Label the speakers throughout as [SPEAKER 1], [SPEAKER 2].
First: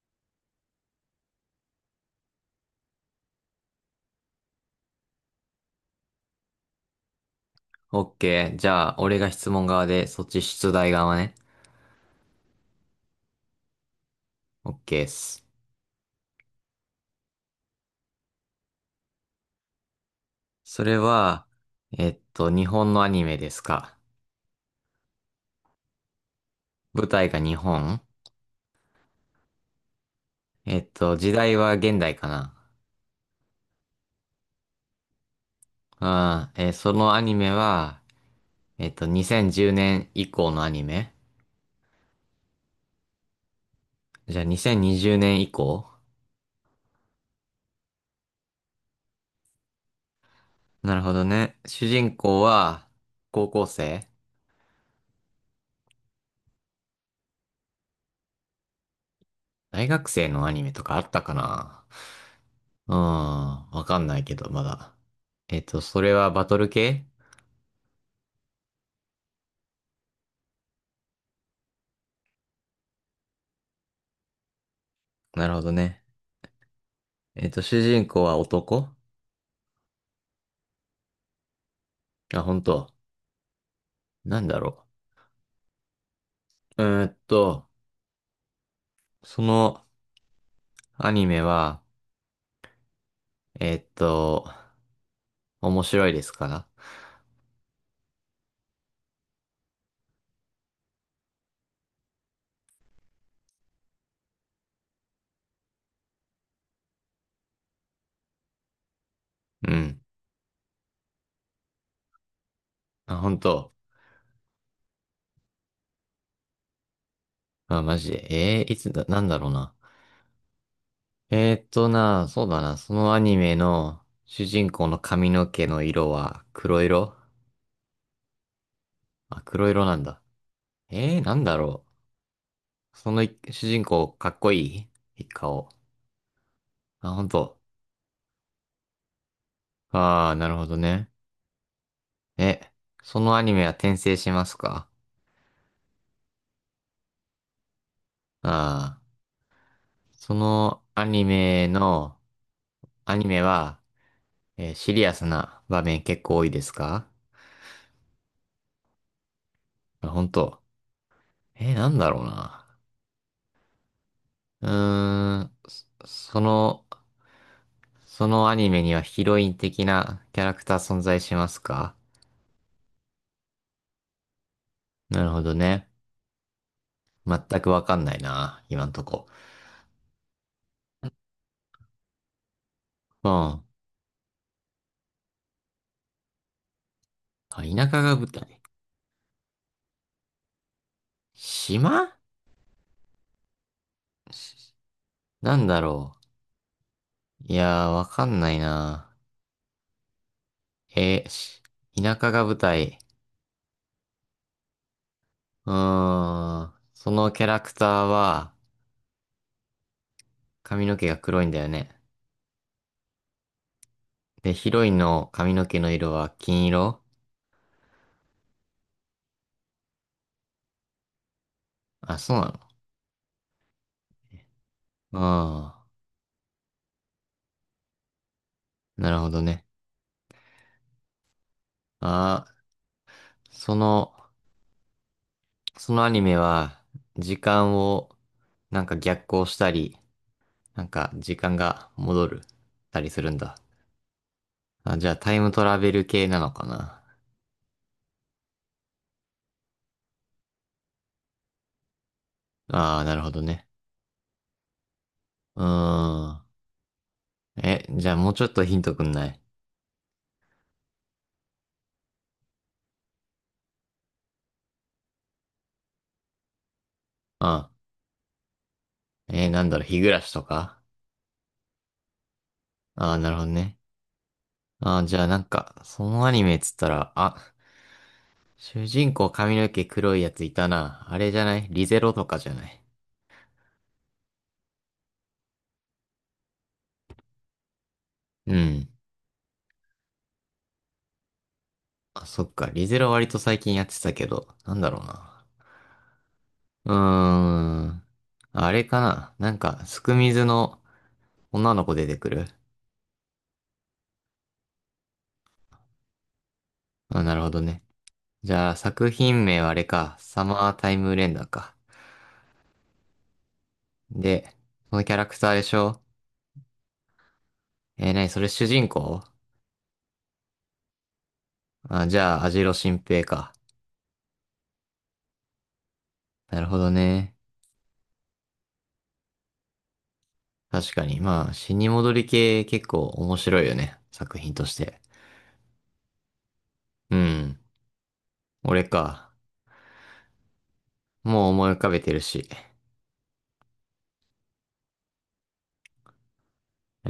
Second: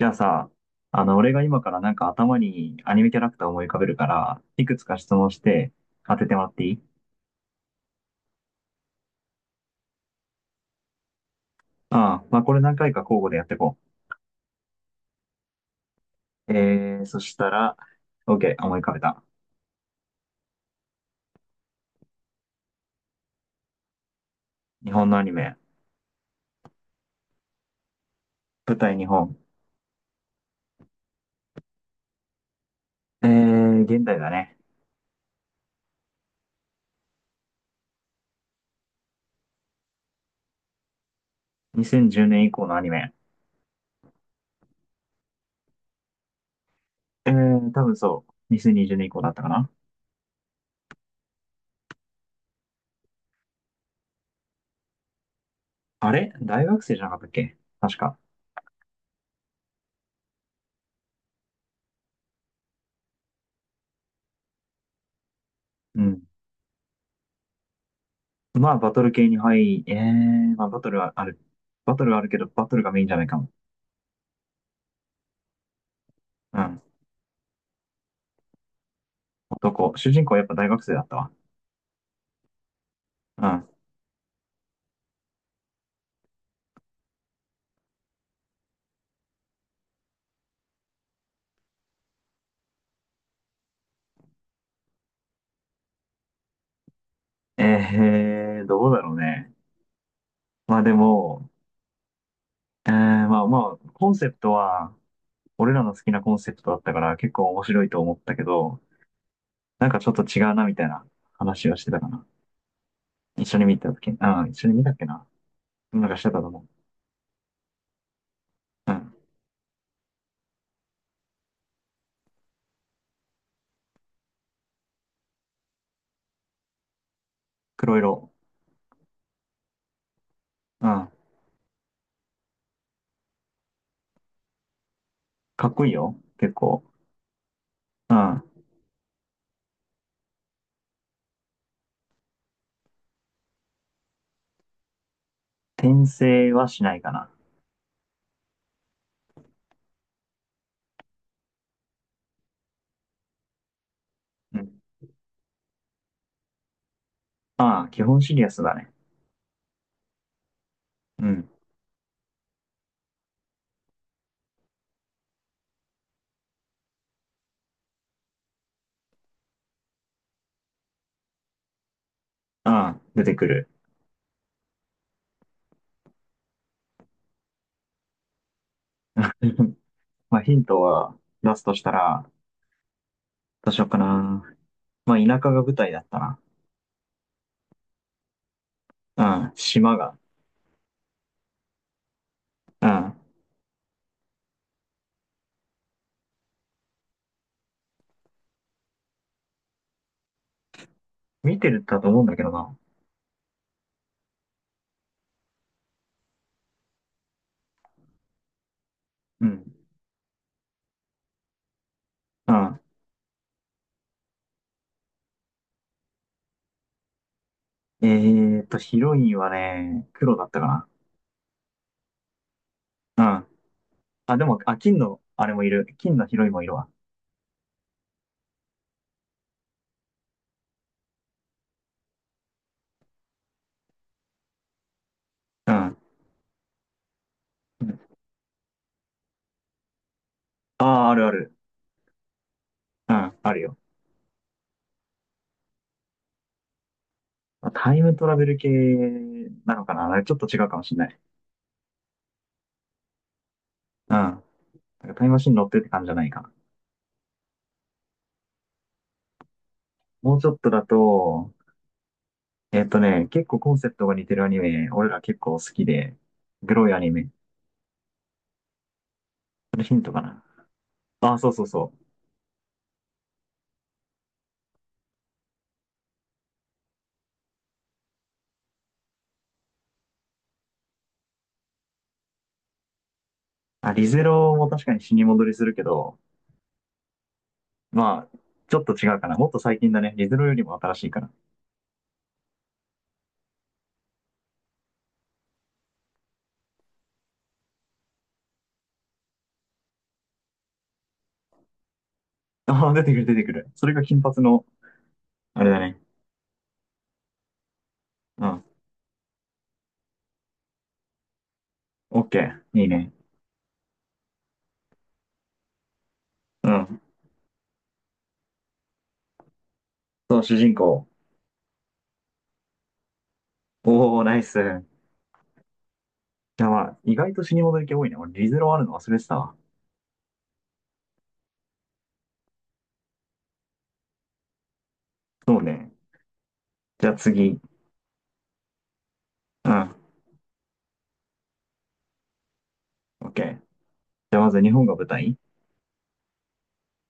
[SPEAKER 1] じゃあさ、俺が今からなんか頭にアニメキャラクターを思い浮かべるから、いくつか質問して当ててもらっていい？
[SPEAKER 2] オッケー。じゃあ、俺が質問側で、そっち出題側ね。
[SPEAKER 1] ああ、まあこれ何回か交互でやっていこ
[SPEAKER 2] オッケーっす。
[SPEAKER 1] う。そしたら、OK、思い浮かべた。
[SPEAKER 2] それは、日本のアニメですか？
[SPEAKER 1] 日本のアニメ。
[SPEAKER 2] 舞台が日本？
[SPEAKER 1] 舞台日本。
[SPEAKER 2] 時代は現代かな？
[SPEAKER 1] 現代だね。
[SPEAKER 2] あー、そのアニメは、2010年以降のアニメ？
[SPEAKER 1] 2010年以降のアニメ。
[SPEAKER 2] じゃあ、2020年以降？
[SPEAKER 1] 多分そう。2020年以降だったかな。
[SPEAKER 2] なるほどね。主人公は、高校生？
[SPEAKER 1] あれ大学生じゃなかったっけ確か。
[SPEAKER 2] 大学生のアニメとかあったかな？うーん、わかんないけど、まだ。そ
[SPEAKER 1] う
[SPEAKER 2] れ
[SPEAKER 1] ん。
[SPEAKER 2] はバトル系？
[SPEAKER 1] まあバトル系に入り、まあバトルはある。バトルはあるけど、バトルがメインじゃないかも。
[SPEAKER 2] なるほどね。
[SPEAKER 1] うん。
[SPEAKER 2] 主人公は男？
[SPEAKER 1] どこ主人公はやっぱ大学生だったわ。
[SPEAKER 2] あ、本当。
[SPEAKER 1] うん。
[SPEAKER 2] なんだろう。そのアニメは、えっと、面白いですか？
[SPEAKER 1] どうだろうね。まあでも、まあまあ、コンセプトは、俺らの好きなコンセプトだったから結構面白いと思ったけど、
[SPEAKER 2] う
[SPEAKER 1] なんか
[SPEAKER 2] ん。
[SPEAKER 1] ちょっと違うなみたいな話をしてたかな。
[SPEAKER 2] あ、本
[SPEAKER 1] 一緒に
[SPEAKER 2] 当。
[SPEAKER 1] 見たうん、一緒に見たっけな。なんかしてたと思
[SPEAKER 2] あ、マジで。い
[SPEAKER 1] う。
[SPEAKER 2] つ
[SPEAKER 1] う
[SPEAKER 2] だ、
[SPEAKER 1] ん。
[SPEAKER 2] なんだろうな。そうだな。そのアニメの主人公の髪の毛の色は黒色？
[SPEAKER 1] 黒色。
[SPEAKER 2] あ、黒色なんだ。
[SPEAKER 1] うん。
[SPEAKER 2] なんだろう。そのい主人公かっこいい
[SPEAKER 1] か
[SPEAKER 2] 顔？
[SPEAKER 1] っこいいよ。結構。
[SPEAKER 2] あ、本当。
[SPEAKER 1] うん。
[SPEAKER 2] ああ、なるほどね。え、そのアニメは転生しますか？
[SPEAKER 1] 転生はしないかな。
[SPEAKER 2] ああ、そのアニメの、アニメは、
[SPEAKER 1] うん。
[SPEAKER 2] シリアスな場面結構多いですか？
[SPEAKER 1] ああ、基本シリアスだね。
[SPEAKER 2] あ本当。
[SPEAKER 1] うん。
[SPEAKER 2] なんだろうな。うーん、そのアニメにはヒロイン的なキャラクター存在しますか？
[SPEAKER 1] ああ、出てくる。
[SPEAKER 2] なるほどね。全くわかんないな、今んとこ。
[SPEAKER 1] まあヒントは出すとしたら、
[SPEAKER 2] うん。あ、
[SPEAKER 1] どうしようかな。まあ、田舎が舞台だったな。
[SPEAKER 2] 田舎が舞台。
[SPEAKER 1] うん、島が。
[SPEAKER 2] 島？
[SPEAKER 1] うん。
[SPEAKER 2] しなんだろう。いやー、わかんないな。えー
[SPEAKER 1] 見
[SPEAKER 2] し
[SPEAKER 1] てるだと
[SPEAKER 2] 田
[SPEAKER 1] 思うん
[SPEAKER 2] 舎
[SPEAKER 1] だけ
[SPEAKER 2] が
[SPEAKER 1] ど
[SPEAKER 2] 舞
[SPEAKER 1] な。
[SPEAKER 2] 台。うーん。そのキャラクターは
[SPEAKER 1] うん。
[SPEAKER 2] 髪の毛が黒いんだよね。
[SPEAKER 1] うん。
[SPEAKER 2] で、ヒロインの髪の毛の色は金色？
[SPEAKER 1] えーっと、ヒロインはね、黒だったか
[SPEAKER 2] あ、そうなの？
[SPEAKER 1] な。うん。あ、でも、あ、金の、あれもい
[SPEAKER 2] あ
[SPEAKER 1] る。金のヒロインもいるわ。
[SPEAKER 2] あなるほどね。ああ、その、
[SPEAKER 1] う
[SPEAKER 2] そ
[SPEAKER 1] ん。
[SPEAKER 2] のアニメは時間をなんか逆行したり、な
[SPEAKER 1] あ
[SPEAKER 2] ん
[SPEAKER 1] あ、
[SPEAKER 2] か
[SPEAKER 1] あるあ
[SPEAKER 2] 時
[SPEAKER 1] る。
[SPEAKER 2] 間が戻る、たり
[SPEAKER 1] う
[SPEAKER 2] する
[SPEAKER 1] ん、
[SPEAKER 2] ん
[SPEAKER 1] あ
[SPEAKER 2] だ。
[SPEAKER 1] るよ。
[SPEAKER 2] あ、じゃあタイムトラベル系なのかな？
[SPEAKER 1] タイムトラベル系なのかな。あれちょっと違うかもしれない。
[SPEAKER 2] ああなるほどね。
[SPEAKER 1] うん。なんかタイムマシン
[SPEAKER 2] うー
[SPEAKER 1] 乗ってって感じじゃない
[SPEAKER 2] ん。
[SPEAKER 1] かな。
[SPEAKER 2] え、じゃあもうちょっとヒントくんない？
[SPEAKER 1] もうちょっとだと、えっとね、結構コンセプトが似てるアニメ、俺ら結構好きで、グロいアニメ。
[SPEAKER 2] あ、なん
[SPEAKER 1] そ
[SPEAKER 2] だ
[SPEAKER 1] れ
[SPEAKER 2] ろう、
[SPEAKER 1] ヒ
[SPEAKER 2] 日
[SPEAKER 1] ン
[SPEAKER 2] 暮
[SPEAKER 1] トか
[SPEAKER 2] らし
[SPEAKER 1] な。
[SPEAKER 2] とか？
[SPEAKER 1] あ、そうそうそう。
[SPEAKER 2] ああなるほどね。ああ、じゃあなんか、そのアニメっつったら、あ、主人公髪の毛黒いやついたな。あれじゃないリゼロとかじゃない？
[SPEAKER 1] あ、リゼロも確かに死に戻りするけど、まあ、
[SPEAKER 2] う
[SPEAKER 1] ちょっ
[SPEAKER 2] ん。
[SPEAKER 1] と違うかな。もっと最近だね。リゼロよりも新しいから。
[SPEAKER 2] あ、そっか。リゼロ割と最近やってたけど、なんだろうな。うーん。あれかななんか、すくみずの女の子出てくる？
[SPEAKER 1] ああ、出てくる出てくる。それが金髪の、あれだね。
[SPEAKER 2] あ、なるほどね。
[SPEAKER 1] う
[SPEAKER 2] じ
[SPEAKER 1] ん。
[SPEAKER 2] ゃあ、作品名はあれか。サマータイムレンダーか。
[SPEAKER 1] オッケー。いいね。
[SPEAKER 2] で、そのキャラクターでしょ？
[SPEAKER 1] うん。
[SPEAKER 2] なにそれ主人公？
[SPEAKER 1] そう、主人公。
[SPEAKER 2] あ、じゃあ、アジロ新平か。
[SPEAKER 1] おお、ナイス。
[SPEAKER 2] な
[SPEAKER 1] じゃ
[SPEAKER 2] る
[SPEAKER 1] あ
[SPEAKER 2] ほ
[SPEAKER 1] ま
[SPEAKER 2] ど
[SPEAKER 1] あ、意外
[SPEAKER 2] ね。
[SPEAKER 1] と死に戻り系多いね。俺、リゼロあるの忘れてたわ。
[SPEAKER 2] 確かに。まあ、死に戻り系結構面白いよね。作品として。
[SPEAKER 1] そうね。じゃあ
[SPEAKER 2] うん。
[SPEAKER 1] 次。
[SPEAKER 2] 俺か。
[SPEAKER 1] うん。
[SPEAKER 2] もう思い浮かべてるし。
[SPEAKER 1] オッケー。じゃあまず日本が舞台？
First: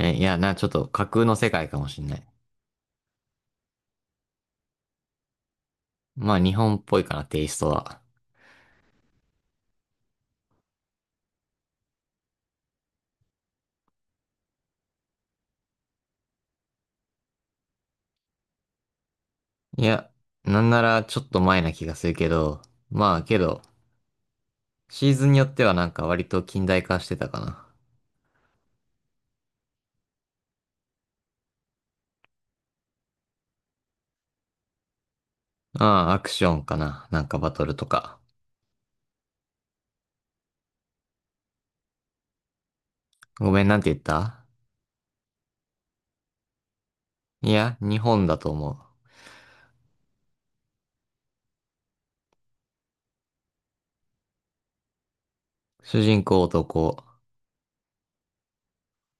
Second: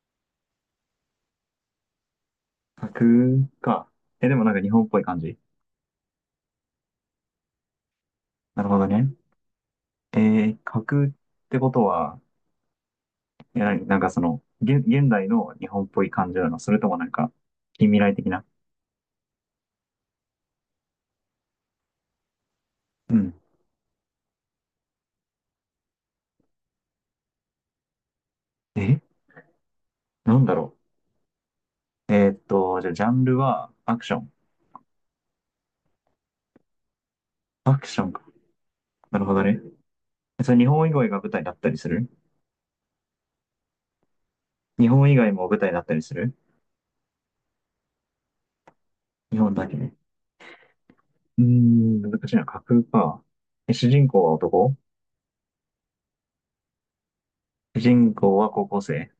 [SPEAKER 2] え、いや、ちょっと架空の世界かもしんない。
[SPEAKER 1] 架空か。え、でもなんか日本っぽい感じ。
[SPEAKER 2] まあ、日本っぽいかな、テイストは。
[SPEAKER 1] なるほどね。え架空ってことは、いや、なんかその、現代の日本っぽい感じなの？それともなんか、近未来的な。
[SPEAKER 2] いや、なんならちょっと前な気がするけど、
[SPEAKER 1] う
[SPEAKER 2] まあ、
[SPEAKER 1] ん。
[SPEAKER 2] けど、シーズンによってはなんか割と近代化してたか
[SPEAKER 1] え、なんだろう。えーっと、じゃあ、ジャンルはアクション。
[SPEAKER 2] な。ああ、アクションかな。なんかバトル
[SPEAKER 1] アク
[SPEAKER 2] と
[SPEAKER 1] ション
[SPEAKER 2] か。
[SPEAKER 1] か。なるほどね。それ日本以外が舞台だったりする？
[SPEAKER 2] ごめん、なんて言った？
[SPEAKER 1] 日本以外も舞台だったりする？
[SPEAKER 2] いや、日本だと思う。
[SPEAKER 1] 日本だけね。うーん、難しいな。架空か。え、主人公は男？
[SPEAKER 2] 主人公男。
[SPEAKER 1] 主人公は高校生？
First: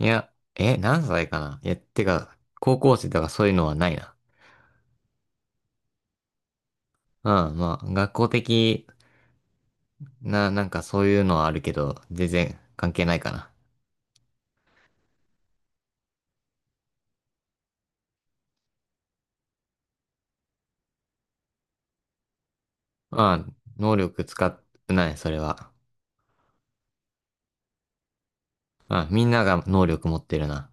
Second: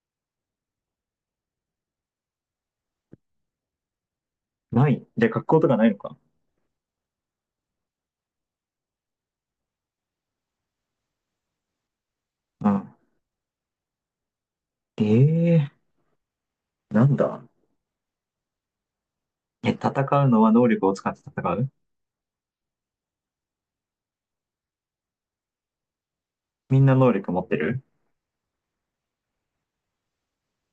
[SPEAKER 2] いや、え、何歳かないや、てか、高校生とかそういうのはないな。
[SPEAKER 1] ない。じゃあ、格好とかないのか。
[SPEAKER 2] うん、まあ、学校的な、なんかそういうのはあるけど、全然
[SPEAKER 1] う
[SPEAKER 2] 関
[SPEAKER 1] ん。
[SPEAKER 2] 係ないかな。
[SPEAKER 1] ええー、なんだ。え、戦うのは能力を使って戦う？
[SPEAKER 2] うん、能力使ってない、それは。
[SPEAKER 1] みんな能力持ってる？
[SPEAKER 2] うん、みんなが能力持ってるな。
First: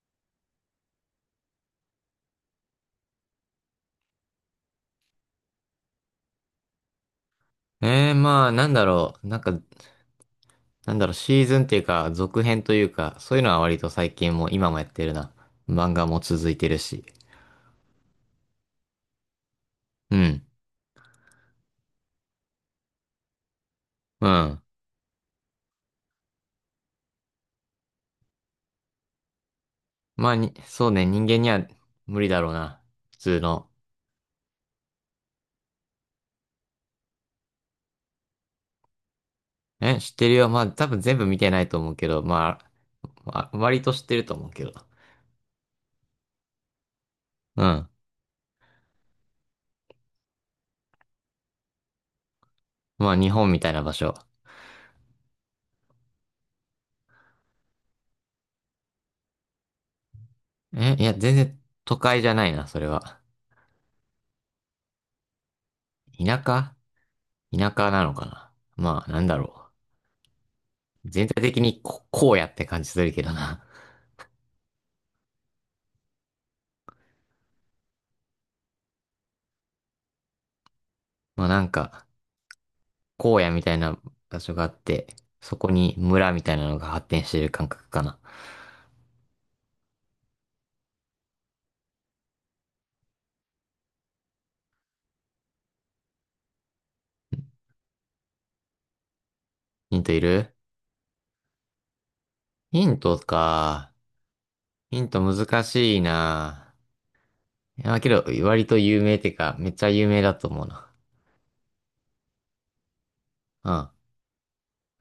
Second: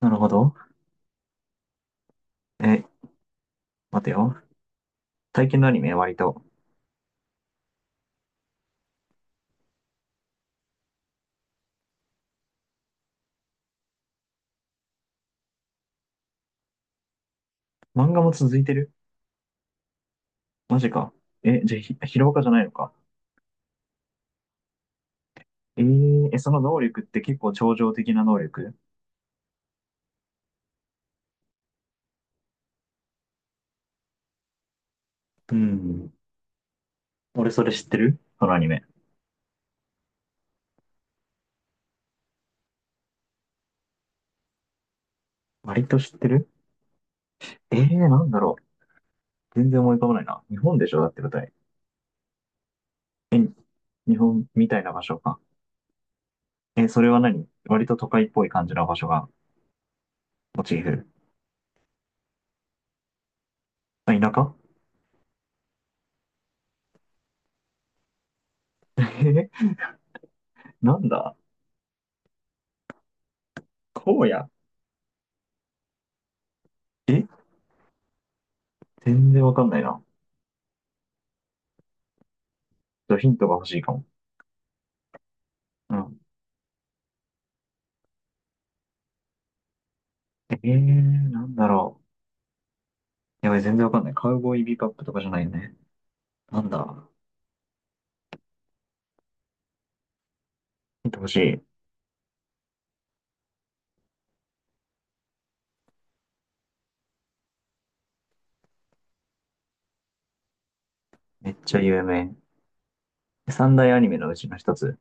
[SPEAKER 1] なるほど。え、待てよ。最近のアニメ割と。
[SPEAKER 2] まあ、なんだろう、なんか、なんだろう、シーズンっていうか、続編というか、そういうのは割と最近も、今もやってるな。漫画も続いてるし。
[SPEAKER 1] 漫画も続いてる？
[SPEAKER 2] うん、
[SPEAKER 1] マジか。え、じゃあヒロアカじゃないのか。
[SPEAKER 2] うん。
[SPEAKER 1] えー、え、その能力って結構超常的な能力？
[SPEAKER 2] まあ、そうね、人間には無理だろうな。普通の。
[SPEAKER 1] うん。俺それ知ってるそのアニメ。
[SPEAKER 2] え、知ってるよ。まあ、多分全部見てないと思うけど、まあ、割と知ってると思うけど。
[SPEAKER 1] 割と知ってる？
[SPEAKER 2] う
[SPEAKER 1] えー、
[SPEAKER 2] ん。
[SPEAKER 1] なんだろう。全然思い浮かばないな。日本でしょだって舞台。
[SPEAKER 2] まあ、日
[SPEAKER 1] え、
[SPEAKER 2] 本みたいな場所。
[SPEAKER 1] 日本みたいな場所か。え、それは何割と都会っぽい感じの場所がモチー
[SPEAKER 2] え、い
[SPEAKER 1] フ？
[SPEAKER 2] や、全然都会じゃないな、それは。
[SPEAKER 1] あ、田舎？
[SPEAKER 2] 田舎田舎なのかな。まあ、なんだ
[SPEAKER 1] え、
[SPEAKER 2] ろ
[SPEAKER 1] なん
[SPEAKER 2] う。全
[SPEAKER 1] だ？
[SPEAKER 2] 体的に荒野って感じするけどな。
[SPEAKER 1] 荒野？え、全然わかんないな。ちょ
[SPEAKER 2] まあ、なんか、
[SPEAKER 1] っとヒン
[SPEAKER 2] 荒
[SPEAKER 1] ト
[SPEAKER 2] 野
[SPEAKER 1] が
[SPEAKER 2] み
[SPEAKER 1] 欲
[SPEAKER 2] た
[SPEAKER 1] し
[SPEAKER 2] い
[SPEAKER 1] いか
[SPEAKER 2] な
[SPEAKER 1] も。
[SPEAKER 2] 場所があって、そこに
[SPEAKER 1] うん。
[SPEAKER 2] 村みたいなのが発展してる感覚かな。
[SPEAKER 1] えー、なんだろう。やばい、全然わかんない。カウボーイビバップとかじゃないよね。なんだ。
[SPEAKER 2] ヒントいる？
[SPEAKER 1] 見てほしい。
[SPEAKER 2] ヒントか。ヒント難しいな。いや、けど、割と有名ってか、めっちゃ有名だと思うな。
[SPEAKER 1] めっちゃ有名。三大
[SPEAKER 2] あ
[SPEAKER 1] アニメのうちの一つ。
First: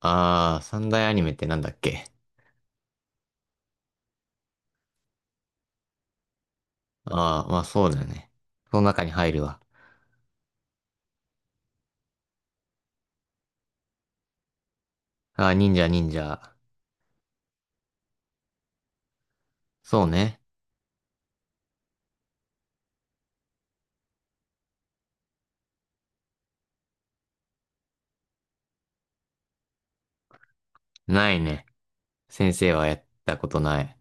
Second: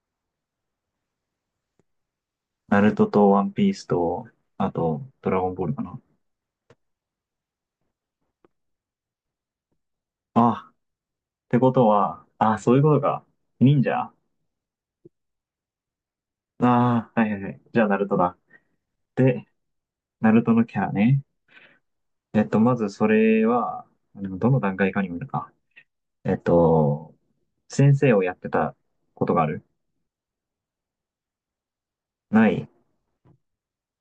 [SPEAKER 2] あー、三大アニメってなんだっけ？
[SPEAKER 1] ナルトとワンピースと、あと、ドラゴンボールかな。
[SPEAKER 2] ああー、まあそうだよね。その中に入るわ。
[SPEAKER 1] ああ、ってことは、ああ、そういうことか。忍者？あ
[SPEAKER 2] ああ、忍者忍者。
[SPEAKER 1] あー、はいはいはい。じゃあ、ナルトだ。で、
[SPEAKER 2] そう
[SPEAKER 1] ナ
[SPEAKER 2] ね。
[SPEAKER 1] ルトのキャラね。えっと、まずそれは、でもどの段階かにもよるか。えっと、先生をやってたことがある？
[SPEAKER 2] ないね。
[SPEAKER 1] な
[SPEAKER 2] 先
[SPEAKER 1] い。
[SPEAKER 2] 生はやったことない。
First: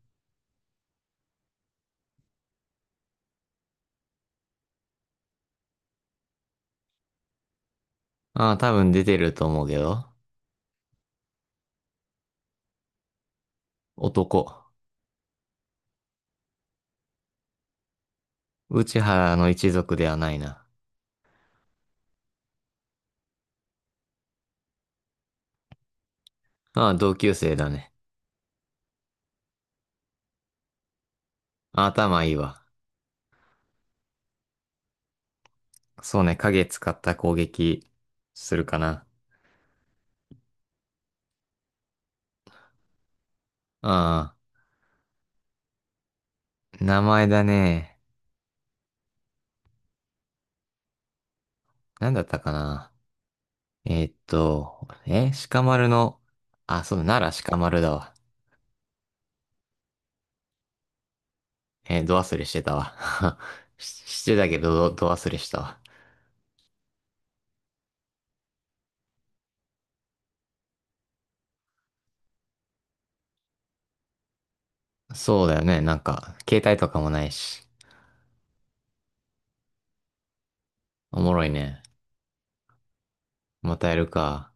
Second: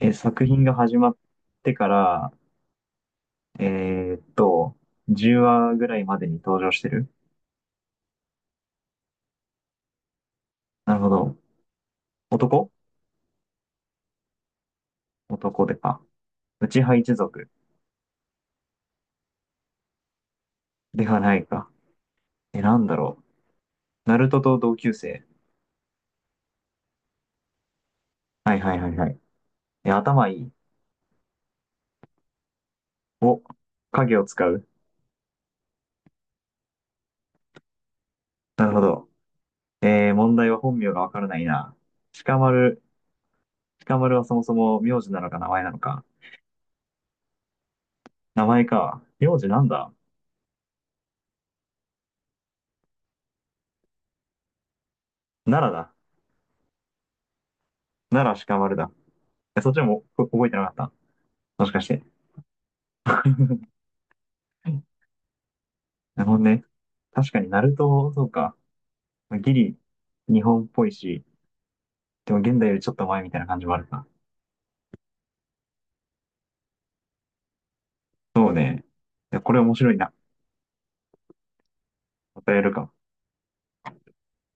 [SPEAKER 1] え、作品が始まってから、えーっと、10話ぐらいまでに登場してる？
[SPEAKER 2] ああ、多分出てると思うけど。
[SPEAKER 1] なるほど。男？
[SPEAKER 2] 男。
[SPEAKER 1] 男でか。内派一族？
[SPEAKER 2] 内原の一族ではないな。
[SPEAKER 1] ではないか。え、なんだろう。ナルトと同級生？
[SPEAKER 2] ああ、同級生だね。
[SPEAKER 1] はいはいはいはい。え、頭いい？
[SPEAKER 2] ああ、頭いいわ。
[SPEAKER 1] お、影を使う？
[SPEAKER 2] そうね、影使った攻撃する
[SPEAKER 1] なる
[SPEAKER 2] か
[SPEAKER 1] ほ
[SPEAKER 2] な。
[SPEAKER 1] ど。えー、問題は本名がわからないな。鹿丸。鹿丸は
[SPEAKER 2] あ
[SPEAKER 1] そもそも名字なのか名前なのか。
[SPEAKER 2] あ、名前だね。
[SPEAKER 1] 名前か。名字なんだ？
[SPEAKER 2] なんだったかな。え、
[SPEAKER 1] 奈
[SPEAKER 2] 鹿
[SPEAKER 1] 良
[SPEAKER 2] 丸
[SPEAKER 1] だ。
[SPEAKER 2] の、あ、そうだ、奈良鹿丸だわ。
[SPEAKER 1] 奈良鹿丸だ。え、そっちもこ覚えてなかった？もしかして。
[SPEAKER 2] ど忘れしてたわ。し、してたけど、ど忘れしたわ。
[SPEAKER 1] なるほどね。確かに、ナルト、そうか。ギリ、日本っぽいし、でも現代よりちょっと前みたいな感じもあるか。
[SPEAKER 2] そうだよね。なんか、携帯とかもないし。
[SPEAKER 1] そうね。いやこれ面白いな。
[SPEAKER 2] おもろいね。
[SPEAKER 1] またやるか。
[SPEAKER 2] またやるか。